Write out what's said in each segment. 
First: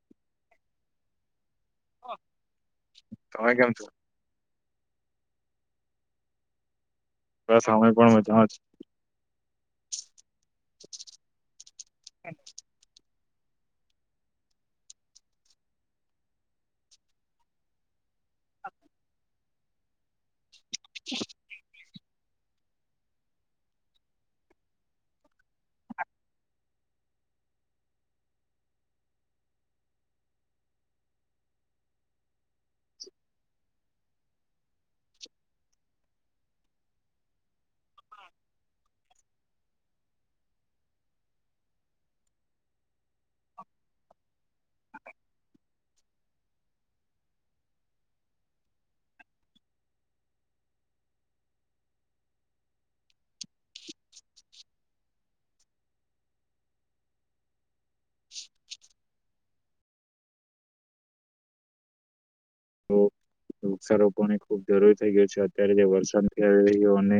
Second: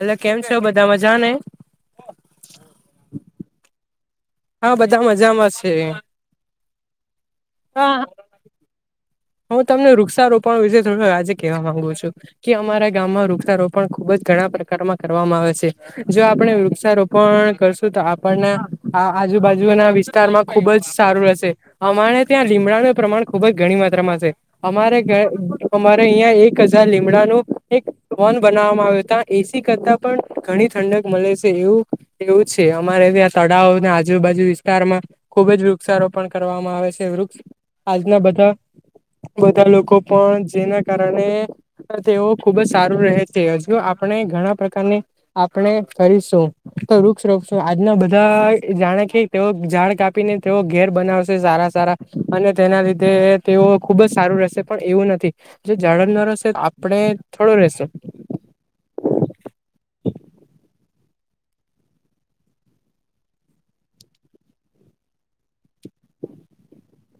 હલે કેમ છ બધા મજા ને તમે કેમ છો હા બધા મજામાં છે બ સમય હા પણ મજા જ હું તમને વૃક્ષારોપણો વિશે થોડું આજે કેવા માંગુ છું કે અમારા ગામમાં વૃક્ષારોપણ ખુબ જ ઘણા પ્રકારમાં કરવામાં આવે છે જો આપણે વૃક્ષારોપણ કરશું તો પણ આ આજુબાજુ ના વિસ્તારમાં ખુબ જ સારું રહેશે અમારે ત્યાં લીમડાનું પ્રમાણ ખુબ જ ઘણી માત્રામાં છે અમારે અમારે અહીં એક હજાર લીમડા બનાવામાં આવ્યો ત્યા એસી કરતા પણ ઘણી ઠંડક મળે છે એવું એવું છે અમારે ત્યાં તળાવો ના આજુબાજુ વિસ્તારમાં ખુબ જ વૃક્ષારોપણ કરવામાં આવે છેૃ આજના બધા બધા લોકો પણ જેના કારણે તેઓ ખુબ જ સારું રહે છે હજુ આપણે ઘણા આપણે કરીશું તો વૃક્ષ રોશું આજના બધા જાણે કે તેઓ ઝાડ કાપી ને તેઓ ઘેર બનાવશે સારા સારા અને તેના લીધે તેઓ ખુબ જ સારું રહેશે પણ એવું નથી જે ઝડર ન રહેશે આપણે થોડો રહેશેો [unintelligible] તો [inaudible] વૃક્ષારોપણ પણ ખુબ જરૂરી થઈ ગયો છે, અત્યારે જે વરસાદ નથી થઈ રહ્યો અને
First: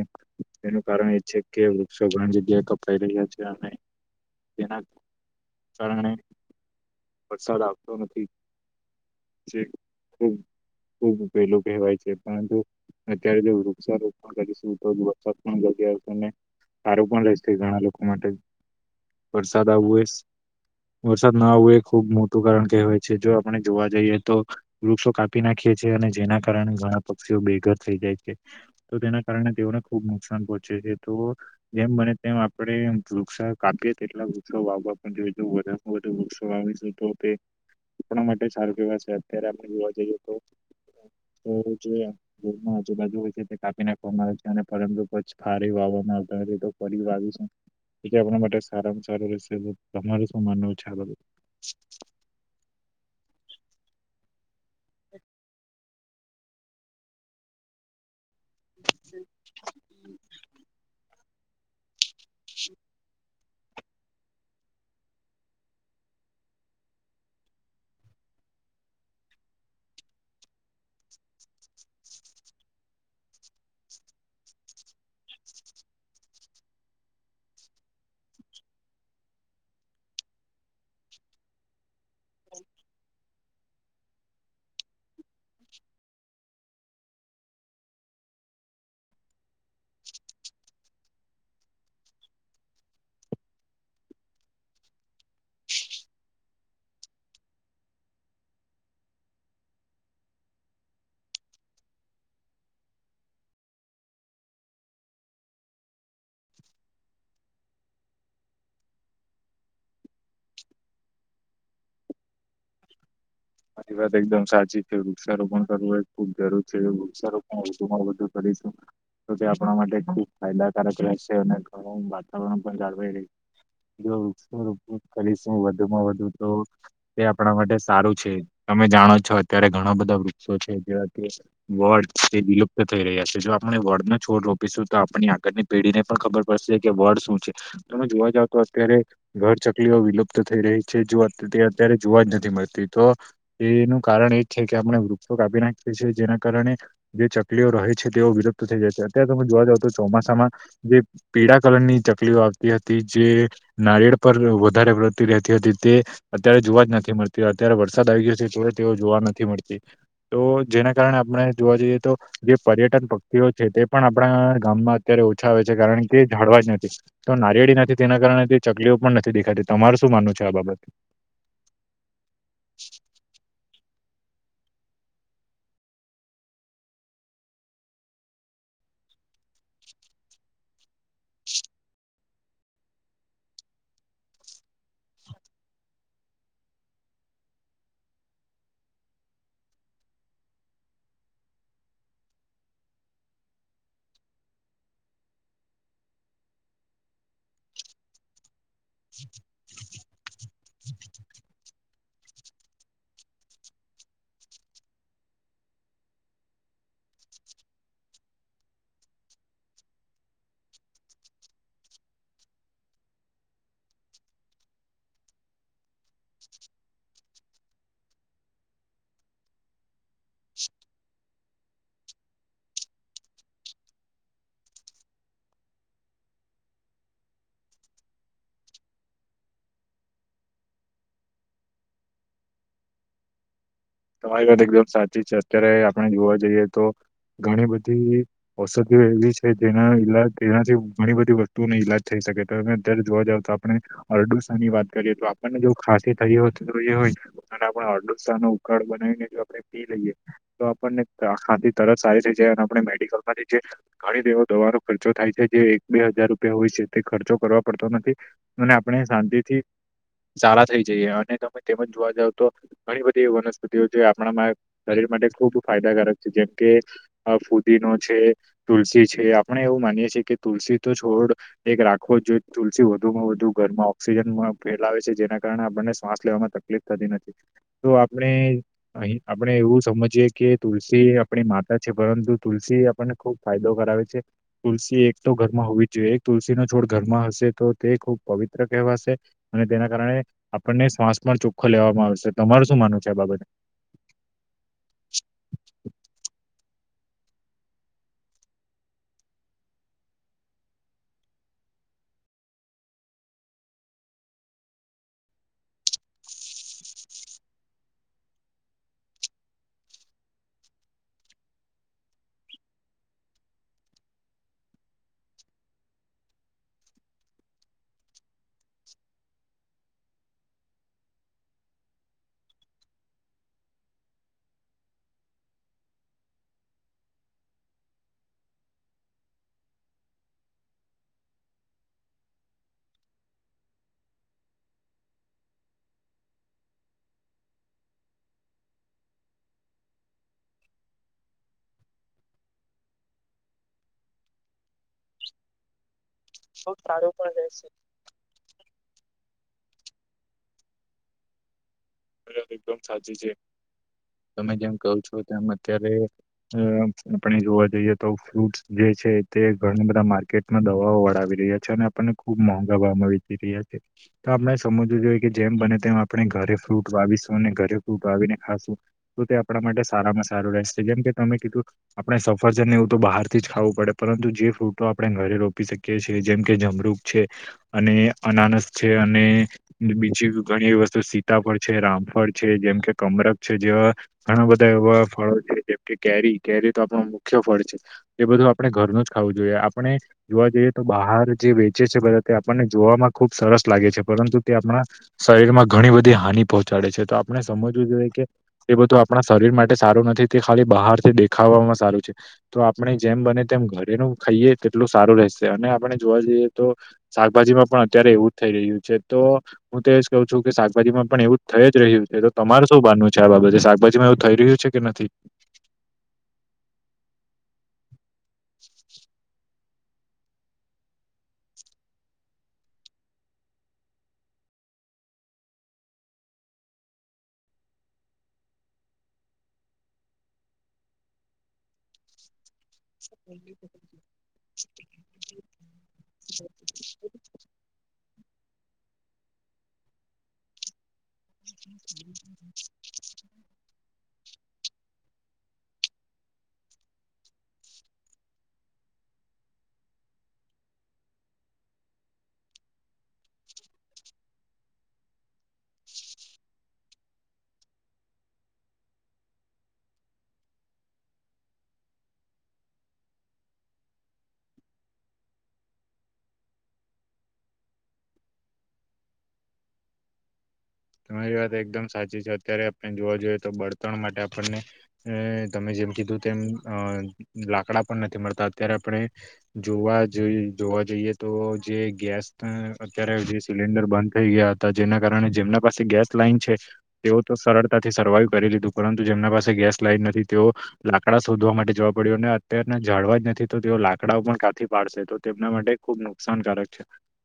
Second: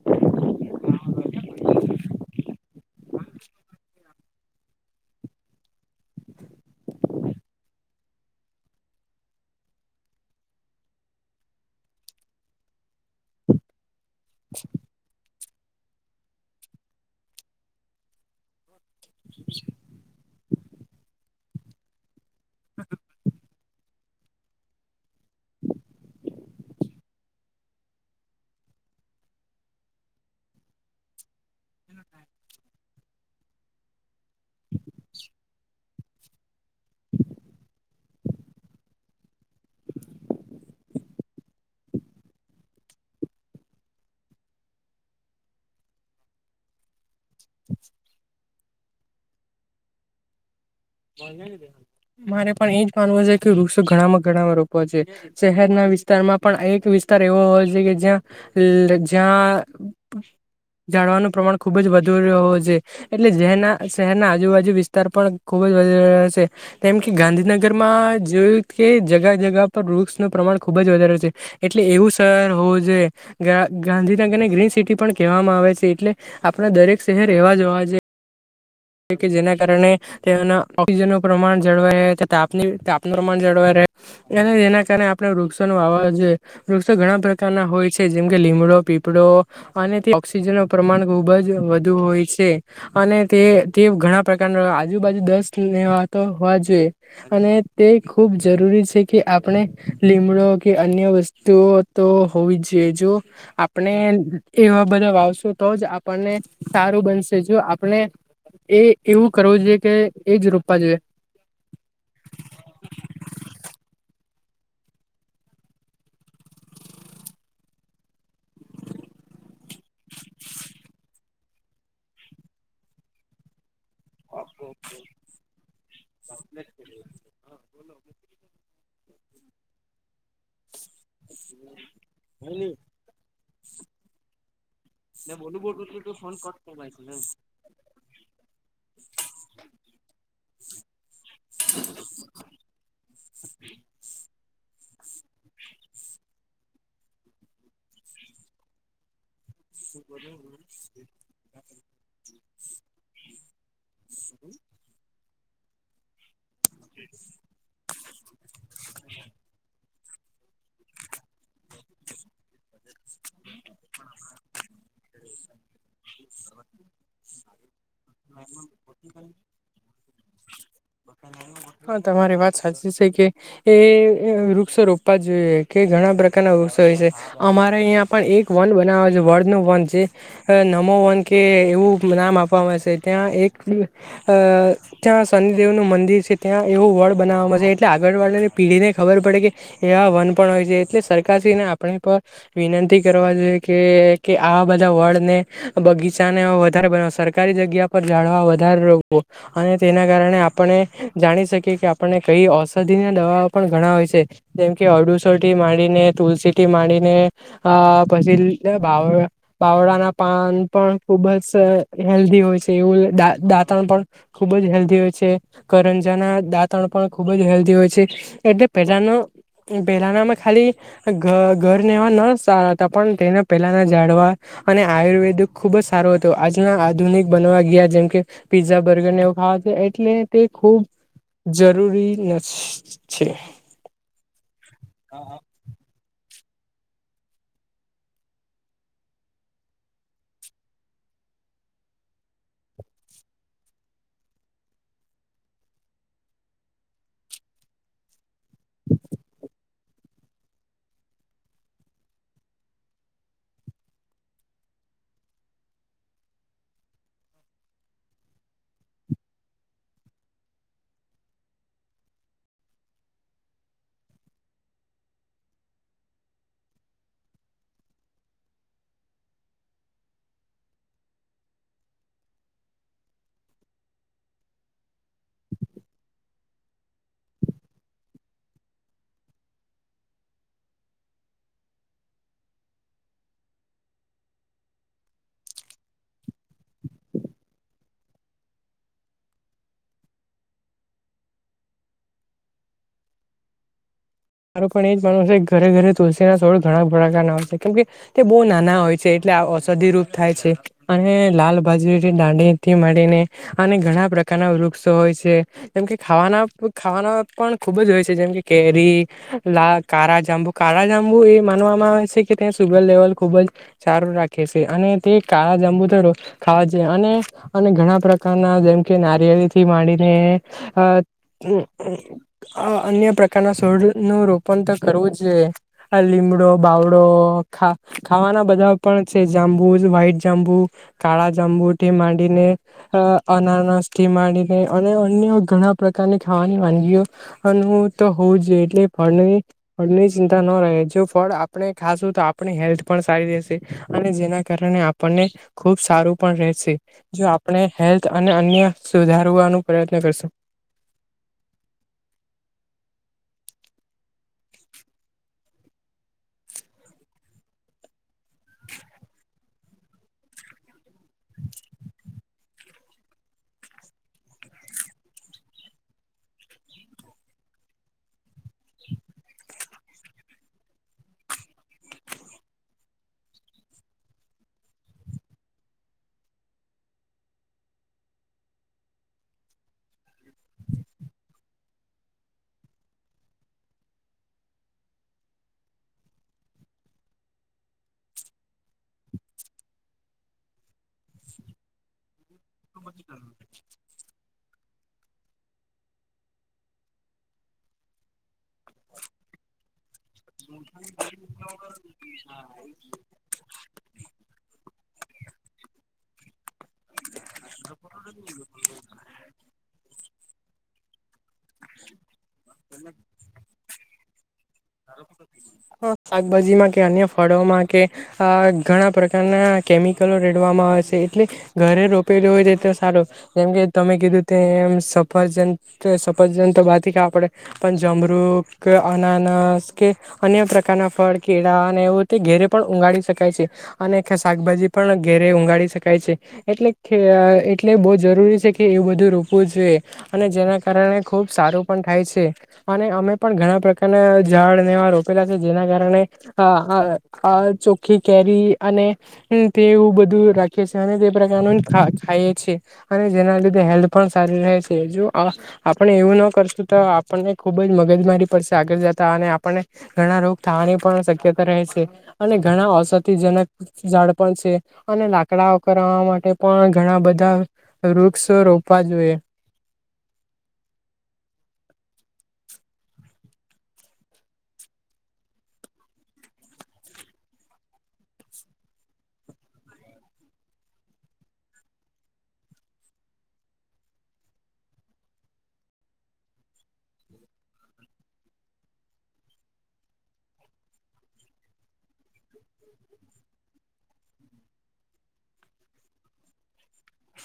એનું કારણે છે કે વૃક્ષો ઘણી જગ્યાએ કપાઈ રહ્યા છે, અને તેના કારણે વરસાદ આવતો નથી જે ખ ખુબ પેલું કહેવાય છે પરંતુ અત્યારે જો વૃક્ષારો તો વરસાદ પણ આવશેને સારું પણ લશે ઘણા લોકો માટે વરસાદ આવવું એ વરસાદ ના આવવું એ ખુબ મોટું કારણ કહેવાય છે જો આપણે જોવા જઈએ તો વૃક્ષો કાપી નાખીએ છે અને જેના કારણે ઘણા પક્ષીઓ બેઘર થઈ જાય છે તો તેના કારણે તેઓ ખુબ નુકસાન પહોંચે છે તો જેમ બને તેમ આપણે નુકસાન કાપીએ તેટલા વા પણ જોઈ વધમાં વધુ વૃક્ષોીશું તો તે આપણા માટે સારું કેવા છે અરામાં જોવા જઈએ તો તો જે જેરમાં આજુબાજુ હોય છે, તે કાપી નાખવામાં આવે છે, અને પરંતુ કછ ફારી વાનું [unintelligible] આપણા માટે સારામાં સારું રહેશે તમારે શું માનવું છે? આ બાબતે મારે પણ એજ માનવું છે, કે વૃક્ષ ઘણા ઘણા રોપવા જોય, શહેરના વિસ્તારમાં પણ એક વિસ્તાર એવો હોય કે જ્યાં જ્યાં જાડવાનું પ્રમાણ ખુબ જ વધે દૂર રહો છે, એટલે જેરના શહેરના આજુબાજુ વિસ્તાર પણ ખુબ જ વધ રહ છે, તેમમ કે ગાંધીનગરમાં જોયું કે જગા જગા પર વૃક્ષ નુ પ્રમા માણ ખુબ જ વધારે છે, એટલે એવું શહેર હોવું જોઈએ ગાંધીનગરને ગ્રીન સિટી પણ કહેવામાં આવે છે, એટલે આપણા દરેક શહેર એવા જોવા જએ કે જેના કારણે તેના ઓક્સિજનનું પ્રમાણ જળવાયા તાપની તાપનું પ્રમાણ જળવાય રહે અને એના કારણે આપણેે વૃક્ષો નો આવવા જોઈએ વૃક્ષો ઘણા પ્રકારના હોય છે, જેમકે લીમડો, પીપળો, અને તે ઓક્સિજન નું પ્રમાણ ખુબ જ વધુ હોય છે, અને તે તે ઘણા પ્રકારના આજુબાજુ દસ લેવાતો હોવા જોઈએ અને તે ખૂબ જરૂ રી છે કે આપણે લીમડો કે અન્ય વસ્તુઓ તો હોવી જ જોઈએ જો આ પણે એવા બધા વાવશું તો જ આપણને સારું બનશે જો આપણે એ એવું કરવું જોઈએ કે એજ રોપા જોઈએ. [inaudible] તમારી વાત એકદમ સાચી છે. વૃક્ષારોપ પણ કરવો એ ખુબ જરૂર છે. વૃક્ષા રોપણ વધુમાં વધુ કરી તો તે આપણા માટે ખુબ ફાયદાકારક રહેશે અને ઘણું વાતાવરણ પણ જાળવાઈ રે. જો વૃક્ષારોપણ કરીશું વધુમાં વધુ તો તે આપણા માટે સારું છે. તમે જાણો છો અત્યારે ઘણા બધા વૃક્ષો છે, જેવા કે વડ તે વીલુપ્ત થઈ રહ્યા છે, જો આપ ણે વડ નો છોડ રો પીશું તો આપણી આગળની પેઢી ને પણ ખબર પડશે કે વડ શું છે, તોમે જોવા જાવ તો અત્યારે ઘર ચકલીઓ વિલુપ્ત થઈ રહી છે, જોત તે અત્યારે જોવા જ નથી મળતી. તો એનું કારણ એ છે, કે આપણે વૃક્ષો કાપી નાખીએ છીએ જેના કારણે જે ચકલીઓ રહે છે, તેઓ વિલુપ્ત થઈ જાય છે. અત્યારે તમે જોવા જાવ તો ચોમાસામાં જે પીડા કલર ની ચકલીઓ આવતી હતી જે નારિયળ પર વધારે વતી રહેતી હતી તે અત્યારે જોવા જ નથી મળતી. અત્યારે વરસાદ આવી ગયો [unintelligible] જોવા નથી મળતી તો જેના કારણે આપણે જોવા જઈએ તો જે પર્યટન [unintelligible] છે તે પણ આપણા ગામમાં અત્યારે ઓછા આવે છે, કારણ કે ઝાડવા જ નથી તો નારિયેળી નથી તેના કારણે ચકલીઓ પણ નથી દેખાતી. તમાર શું માનવું છે આ બાબતે? હા તમારી વાત સાચી છે. કે એ વૃક્ષો રોપવા જોઈએ કે ઘણા પ્રકારના વૃક્ષો હોય છે, અમારે આયા પણ એક વન બનાવા છે, વડ નું વન જે નમો વન કે એવું નામ આપવા આવે છે. ત્યાં એક અ ત્યાં શનિદેવ નું મંદિર છે, ત્યાં એવું વડ બનાવવામાં છે, એટલે આગળવાડીની પીઢી ને ખબર પડે કે એવા વન પણ હોય છે એટલે સરકારશ્રીને આપણે એક વાર વિનંતી કરવા જોઈએ કે આ બધા વડ ને બગીચાને વધારે બનવ સરકારી જગ્યા પર ઝાળવા વધારે રોપો અને તેના કારણે આપણે જાણી શકીએ કે આપણને કઈ ઔષધિ ને દવાઓ પણ ઘણા હોય છે જેમ કે ઔષધી થી માંડીને તુલસીથી માંડીને અ પછી બાવ બાવળાના પાન પણ ખુબ સા હેલ્ધી હોય છે. દા દાંતણ પણ ખુબ જ હેલ્ધી હોય છે કરંજના દાંતણ પણ ખુબ જ હેલ્ ધી હોય છે એટલે પહેલા પહેલાનામાં ખાલી ઘર ઘરને એવા [unintelligible] પણ તેના પહેલાના જાડવા અને આયુર્વેદ ખુબ જ સારું હતું આજના આધુનિક બનાવ ગયા જેમ કે પીઝા બર્ગર ને એવુ ખાવા એટલે તે ખૂબ જરૂરી નથી છે. તમારી વાત એકદમ સાચી છે. અત્યારે આપણે જોવા જઈએ તો ઘણી બધી ઔષધિઓ એવી છે, જેના ઈલા જેનાથી ઘણી બધી વસ્તુઓને ઈલાજ થઈ શકે અત્યારે જોવા જાવ તો આપણે અરડુસા ની વાત કરીએ તો આપણને જો ખાસી થઈ હોય અને આપણે અરડૂસાનો ઉકાળો બનાવીને જો આપણે પી લઈએ તો આપણને આ ખાંસી તરત સારી થઈ જાય અને આપણે મેડિકલ માંથી જે ઘણી એવો દવાનો ખર્ચો થાય છે, જે એક બે હજાર રૂપિયા હોય છે, તે ખર્ચો કરવા પડતો નથી. આપણે શાંતિ થી સારા થઈ જઈએ અને તમે તેમજ જોવા જાવ તો ઘણી બધી વનસ પતિ આપણા શરીર માટે ખૂબ ફાયદાકારક છે. જેમકે ફુદી નો છે. તુલસી છે આપણે એવું માનીયે છીએ કે તુલસી તો છોડ એક રાખવો જ જોઈએ તુલસી વધુમાં વધુ ઘર માં ઓક્સિજન ફેલાવે છે જેના કારણે આપણને શ્વાસ લેવામાં તકલીફ થતી નથી તો આપ આપણે. અહી આપણે એવું સમજીયે કે તુલસી આપણી માતા છે પરંતુ તુલસી આપણને ખુબ ફાયદો કા કરાવે છે તુલસી એક તો ઘરમાં હોવી જ જોઈએ એક તુલસી નો છોડ ઘરમાં હશે તો તે ખુબ પવિત્ર કહે વાસે અને તેના કારણે આપને શ્વાસ ચોખ્ખો લેવામાં આવશે તમારું શું માનવુ? છે બાબતે મારું પણ એ જ માનવું છે ઘરે ઘરે તુલસીના છોડ ઘણા પ્રકાર ના હોય છે કેમકે તે બહુ નાના હોય છે એટલે ઔષધિ રૂપ થાય છે અને લાલ બાજુથી દાંડીથી મળીને અને ઘણા પ્રકારના વૃક્ષો હોય છે જેમ કે ખાવાના ખાવાના પણ ખુબ જ હોય છે જેમ કે કેરી લા કારાજાંબુ કારા જાંબુ એ માનવામાં આવે છે કે ત્યાં સુગર લેવલ ખુબ જ સારું રાખે છે અને તે કાળા જંબુતો ખાવા છે અને અને ઘણા પ્રકારના જેમ કે નારિયળથી માંડી અમ્મ અન્ય પ્રકારના નું રોપણ તો કરવું જ આ લીમડો બાવડો ખા ખાવાના બધા પણ છે જાંબુ વ્હાઈટ જાંબુ કાળા જાંબુ તે માંડીને અ અનાનસ થી મંડી અને અન્ય ઘણા પ્રકારની ખાવાની વાનગીઓ તો હોવું જોઈએ એટલે ફળની ફળની ચિંતા ન રહે જો ફળ આપણે ખાશું તો આપણી હેલ્થ પણ સારી રહેશે અને જેના કારણે આપણને ખુબ સારું પણ રહેશે. ખુબ સારું જો પણ આપણે રહેશે હેલ્થ અને અન્ય સુધારવાનો પ્રયત્ન કરશો. [unintelligible] એકદમ સાચી છે. તમે જેમ કહો છો તેમ અત્યારે આપણે જોવા જઈએ તો ફ્રૂટસ જે છે તે ઘણી બધા માર્કેટમાં દવાઓ વળાવી રહ્યા છે અને આપણને ખુબ મોંઘા ભાવમાં વેચી રહ્યા છે. તો આપણે સમજવું જોઈએ કે જેમ બને તેમ આપણે ઘરે ફ્રૂટ વાાવીશું અને ઘરે ઉગવીને ખાશું તો તે આપણા માટે સારામાં સારું રહેશે જેમ કે તમે કીધું આપડણે સફર છે ને એવું તો બહાર થી જ ખાવું પડે પરંતુ જે ફ્રૂટો આપણે ઘરે રોપી શકીએ છીએ જેમ કે જમ છે અને અનાનસ છે અને બીજી ઘણી એ વસ્તુ સીતા ફળ છે રામફળ છે જેમ કે કમરક છે જેવા ઘણા બધા એવા ફળો છે જેમ કે કેરી કેરી તો આપ મુખ્ય ફળ છે એ બધું આપણે ઘરનું જ ખાવું જોઈએ આપણે જોવા જઈએ તો બહાર જે વેચે છે બધા તે આપણને જોવામાં ખુબ સરસ લાગે છે પરંતુ તે આપણા શરીર માં ઘણી બધી હાની પહોંચાડે છે તો આપણે સમજવું જોઈએ કે એ બધું આપણા શરીર માટે સારું નથી તે ખાલી બહાર થી દેખાવ સારું છે તો આપણે જેમ બને તેમ ઘરેનું ખાઈએ તેટલું સારું રહેશે ને આપણે જોવા જઈએ તો શાકભાજીમાં પણ અત્યારે એવું જ થઈ રહ્યું છે તો હું તો એજ કહું છું કે શાકભાજીમાં પણ એવું થઈ જ રહ્યું છે તો તમારે શું માનવું છે આ બાબતે શાકભાજીમાંવું થઈ રહ્યું છે કે નથી? હા શાકભાજીમાં કે અન્ય ફળોમાં કે આ ઘણા પ્રકારના કેમિકલો રેડવામાં આવે છે એટલે ઘરે રોપેલી હોય છે તો સારો જેમ કે તમે કીધું તે સફરજન સફરજન બા આપડે પણ જમરુ કે અના કે અન્ય પ્રકારના ફળ કેળા અને એવું તે ઘેરે પણ ઉગાડી શકાય છે અને શાકભાજી પણ ઘેરે ઉઊગાડી શકાય છે એટલે એટલે બહુ જરૂરી છે કે એ બધું રોપવું જોઈએ અને જેના કારણે ખુબ સારું પણ થાય છે અને અમે પણ ઘણા પ્રકાર ઝાડ નેવા રોપેલા છે જેના કારણે આ આ ચોખ્ખી કેરી અને તે તેવું બધું રાખે છે અને તે પ્રકારનું ખ ખાયી અને જેના લીધે હેલ્થ પણ જો આપણે એવું ના કરશું તો આપણને ખુબ જ મગજ મારી પડશે આગળ જતા અને આપને ઘણા રોગ થવાની પણ શક્યતા રહે છે અને ઘણા ઔષધિજનક ઝાડ પણ છે અને લાકડાઓ કરવા માટે પણ ઘણા બધા વૃક્ષો રોપવા જોઈએ. તમારી વાત એકદમ સાચી છે અત્યારે આપણે જોવા જોઈએ તો બળતણ માટે આપણને અમ્મ તમે જે જેમ કીધૂ તેમ લાકડા પણ નથી મળતા અત્યારે આપણે જોવા જઈ જોવા એ તો જે ગેસ અત્યારે જે સિલિન્ડર બંધ થઈ ગયા હતા જેના કારણે જેમના પાસે ગેસ લાઈન છે તેઓ તો સરળતાથી સર્વાઈવ કરી લીધું પરંતુ જેમના પાસે ગેસ લાઈન નથી તેઓ લાકડા શોધવા માટે જવા પડ્યું અનેને અત્યારના જાળવા જ નથી તો તેઓ લાકડાઓ પણ કાંથી પાડશે તો તેમના માટે ખબ નુકસાનકારક છે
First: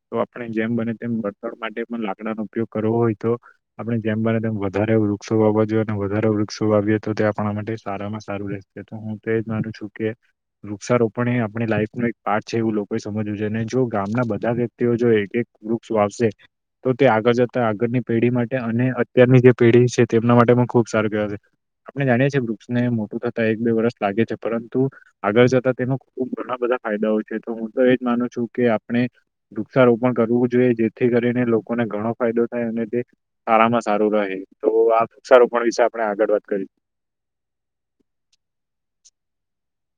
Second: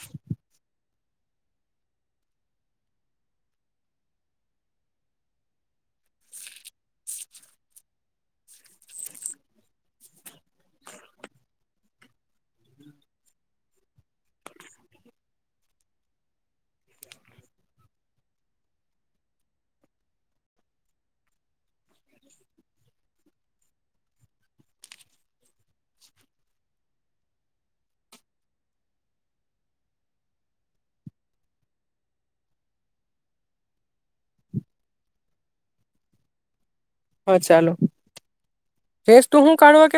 તો આપણે જેમ બને તેમ વળતર માટે પણ લાકડાનો ઉપયોગ કરવો હોય તો આપણે જેમ બને તેમ વધારે વૃક્ષો વાવવાજઈએ અને વધારે વૃક્ષો વાવીએ તો તે આપણા માટે સારામાં તો હું તોજ માનું છું કે વૃક્ષારોપણ એ આપણે લાઈફ ન એક પાર્ટ છે એવું લોકો સમ જો ગામના બધા વ્યક્તિઓ જો એક એક વૃક્ષ વાશે તો તે આગળ જતા આગળની પેઢી માટે અને અત્યારની જે પેઢી છે તેમના માટે પણ ખુબ સારું કહેવાશે આપણે જાણીએ છીએ વૃક્ષને મોટું થતા એક બે વર્ષ લાગે છે પરંતુ આગળ જતા તેનો ખબ ઘણા બધા ફાયદા છે તો હું તો એજ માનું છું કે આપણે વૃક્ષારોપણ કરવું જોઈએ જેથી કરીને લોકો મને ઘણો ફાયદો થાય સારામાં સારું રહે તો આ વૃક્ષારોપણ વિશે આપણે આગળ વાત કરી હા ચાલો ફેસું શું કાઢવા કે